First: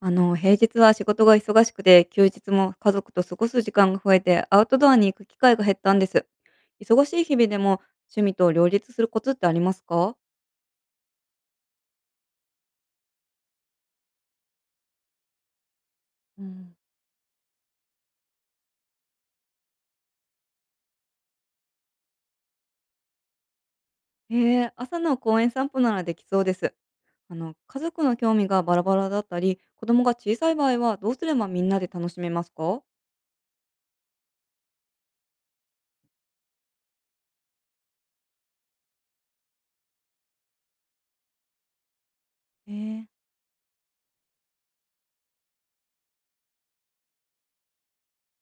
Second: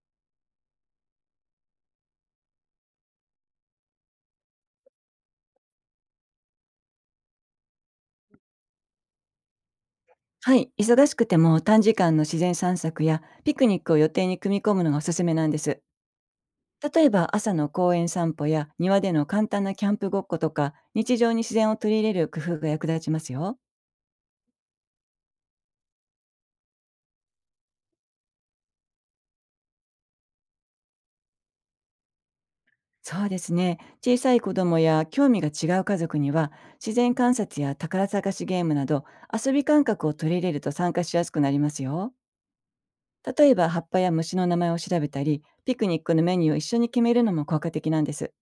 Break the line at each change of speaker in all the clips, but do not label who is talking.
平日は仕事が忙しくて、休日も家族と過ごす時間が増えて、アウトドアに行く機会が減ったんです。忙しい日々でも趣味と両立するコツってありますか？
はい、忙しくても短時間の自然散策やピクニックを予定に組み込むのがおすすめなんです。
うん。
例えば朝の公園散歩や庭での簡単なキャンプごっことか、日常に自然を取り入れる工夫が役立ちますよ。
へえ、朝の公園散歩ならできそうです。家族の興味がバラバラだったり、子供が小さい場合はどうすればみんなで楽しめますか？
そうですね。小さい子供や興味が違う家族には、自然観察や宝探しゲームなど遊び感覚を取り入れると参加しやすくなりますよ。
ええ。
例えば葉っぱや虫の名前を調べたり、ピクニックのメニューを一緒に決めるのも効果的なんです。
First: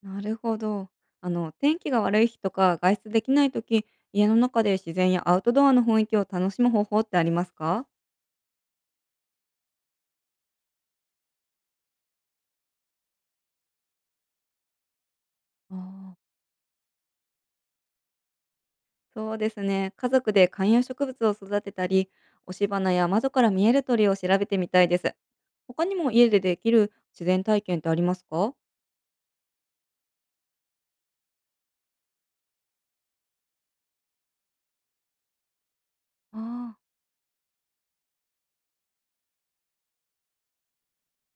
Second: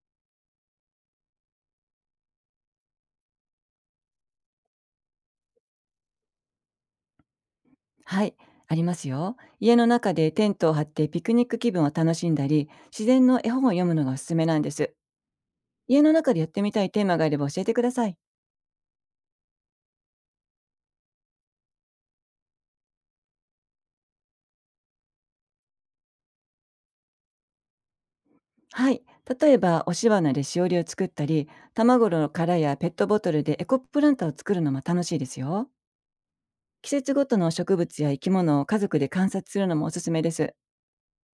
なるほど。天気が悪い日とか外出できない時、家の中で自然やアウトドアの雰囲気を楽しむ方法ってありますか？
はい、ありますよ。家の中でテントを張ってピクニック気分を楽しんだり、自然の絵本を読むのがおすすめなんです。
あ
家の
ー。
中でやってみたいテーマがあれば教えてください。
そうですね。家族で観葉植物を育てたり、押し花や窓から見える鳥を調べてみたいです。他にも家でできる自然体験ってありますか？
はい、例えばおし花でしおりを作ったり、卵の殻やペットボトルでエコプランターを作るのも楽しいですよ。
ああ。
季節ごとの植物や生き物を家族で観察するのもおすすめです。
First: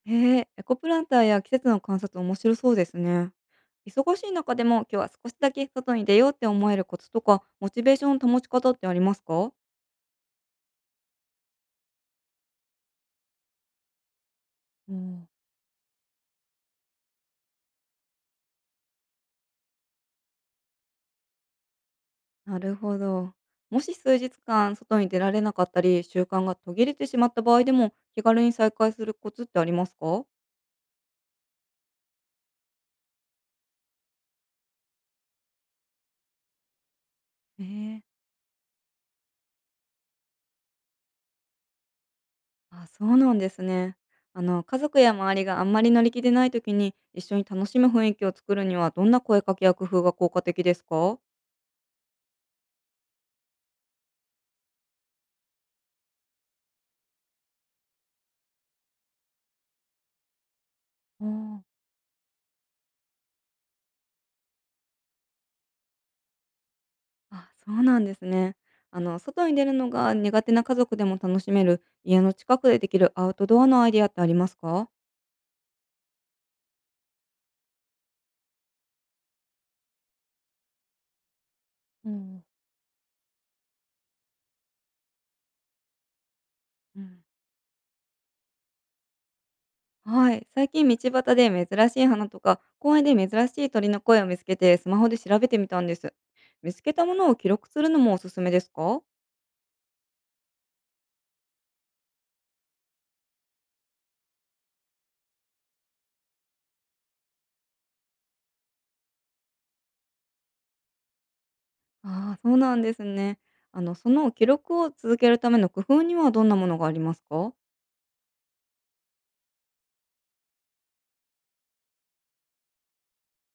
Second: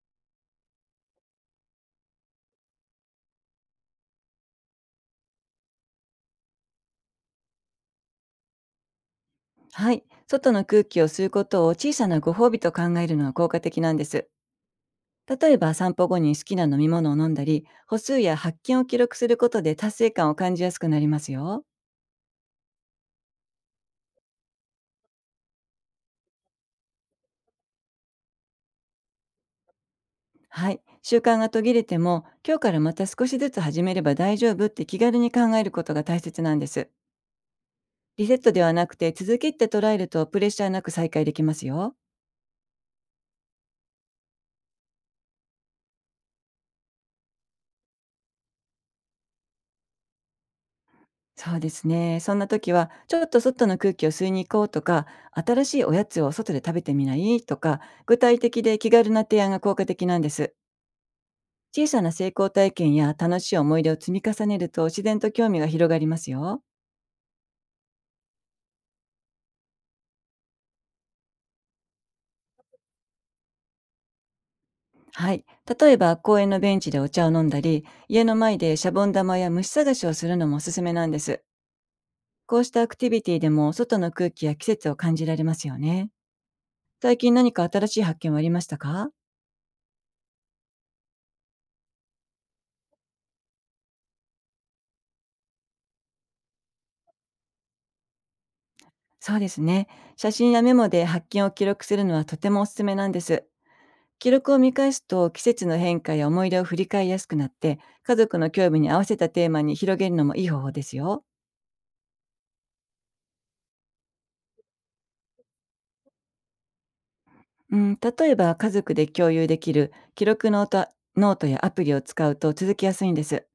へえ、エコプランターや季節の観察面白そうですね。忙しい中でも今日は少しだけ外に出ようって思えるコツとか、モチベーションの保ち方ってありますか？
はい、外の空気を吸うことを小さなご褒美と考えるのは効果的なんです。
うん。
例えば散歩後に好きな飲み物を飲んだり、歩数や発見を記録することで達成感を感じやすくなりますよ。
なるほど。もし数日間外に出られなかったり、習慣が途切れてしまった場合でも、気軽に再開するコツってありますか？
はい。習慣が途切れても、今日からまた少しずつ始めれば大丈夫って気軽に考えることが大切なんです。
ええ。
リセットではなくて続きって捉えると、プレッシャーなく再開できますよ。
あ、そうなんですね。家族や周りがあんまり乗り気でない時に、一緒に楽しむ雰囲気を作るには、どんな声かけや工夫が効果的ですか？
そうですね。そんな時は、ちょっと外の空気を吸いに行こうとか、新しいおやつを外で食べてみないとか、具体的で気軽な提案が効果的なんです。
おん。
小さな成功体験や楽しい思い出を積み重ねると、自然と興味が広がりますよ。
あ、そうなんですね。外に出るのが苦手な家族でも楽しめる、家の近くでできるアウトドアのアイディアってありますか？
はい。例えば公園のベンチでお茶を飲んだり、家の前でシャボン玉や虫探しをするのもおすすめなんです。
うん、
こうしたアクティビティでも外の空気や季節を感じられますよね。
う
最
ん。
近何か新しい発見はありましたか？
はい。最近道端で珍しい花とか、公園で珍しい鳥の声を見つけて、スマホで調べてみたんです。見つけたものを記録するのもおすすめですか？
そうですね。写真やメモで発見を記録するのはとてもおすすめなんです。記録を見返すと季節の変化や思い出を振り返りやすくなって、家族の興味に合わせたテーマに広げるのもいい方法ですよ。
ああ、そうなんですね。その記録を続けるための工夫にはどんなものがありますか？
うん、例えば家族で共有できる記録ノートやアプリを使うと続きやすいんです。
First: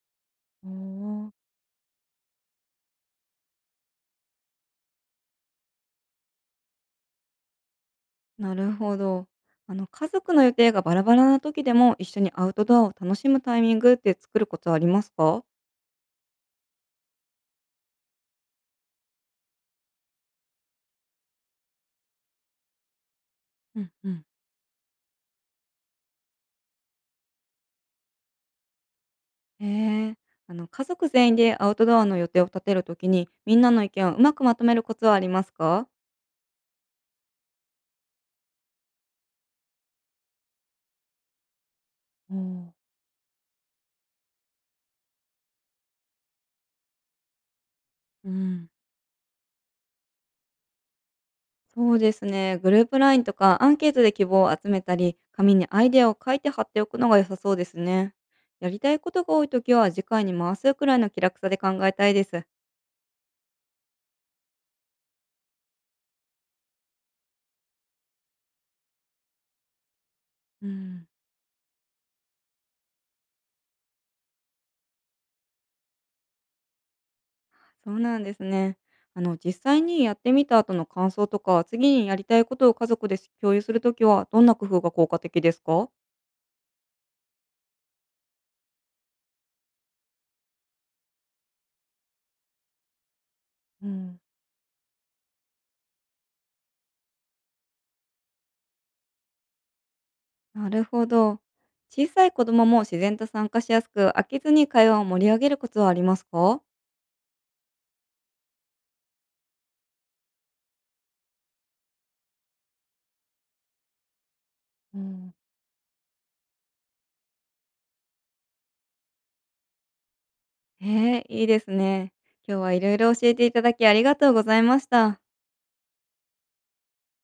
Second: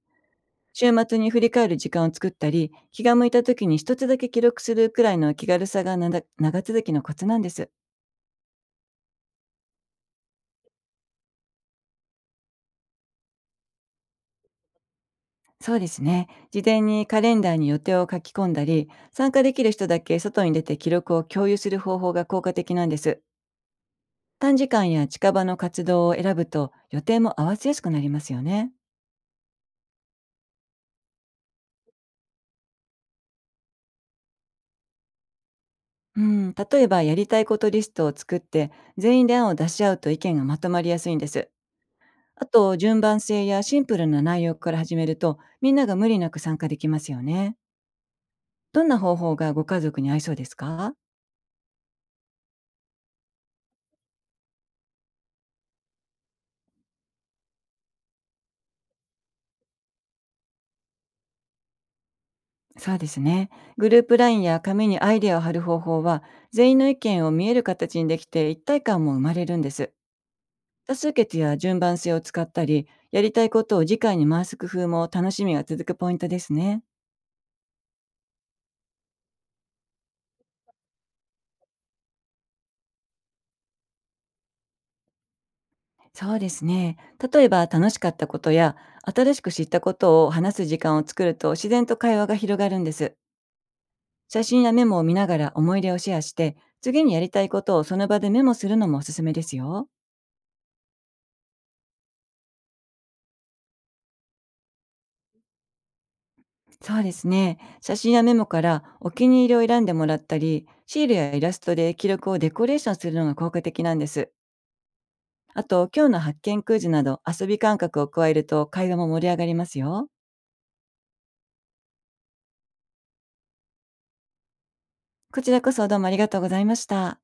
お
週末に
お。
振り返る時間を作ったり、気が向いた時に一つだけ記録するくらいの気軽さが、なだ長続きのコツなんです。
なるほど。家族の予定がバラバラな時でも、一緒にアウトドアを楽しむタイミングって作るコツはありますか？
そうですね。事前にカレンダーに予定を書き込んだり、参加できる人だけ外に出て記録を共有する方法が効果的なんです。
うんうん。
短時間や近場の活動を選ぶと、予定も合わせやすくなりますよね。
へえ。家族全員でアウトドアの予定を立てる時に、みんなの意見をうまくまとめるコツはありますか？
うん、例えばやりたいことリストを作って全員で案を出し合うと、意見がまとまりやすいんです。
お
あ
お、
と、順番性やシンプルな内容から始めると、みんなが無理なく参加できますよね。
うん。
どんな方法がご家族に合いそうですか？
そうですね。グループラインとかアンケートで希望を集めたり、紙にアイデアを書いて貼っておくのが良さそうですね。やりたいことが多いときは次回に回すくらいの気楽さで考えたいです。
そうですね。グループラインや紙にアイデアを貼る方法は、全員の意見を見える形にできて一体感も生まれるんです。
う
多
ん。
数決や順番性を使ったり、やりたいことを次回に回す工夫も楽しみが続くポイントですね。
そうなんですね。実際にやってみた後の感想とか、次にやりたいことを家族で共有するときは、どんな工夫が効果的ですか？
そうですね。例えば楽しかったことや新しく知ったことを話す時間を作ると、自然と会話が広がるんです。
うん。
写真やメモを見ながら思い出をシェアして、次にやりたいことをその場でメモするのもおすすめですよ。
なるほど。小さい子供も自然と参加しやすく、飽きずに会話を盛り上げるコツはありますか？
そうですね。写真やメモからお気に入りを選んでもらったり、シールやイラストで記録をデコレーションするのが効果的なんです。
うん。
あと、今日の発見クイズなど遊び感覚を加えると、会話も盛り上がりますよ。
ええ、いいですね。今日はいろいろ教えていただきありがとうございました。
こちらこそ、どうもありがとうございました。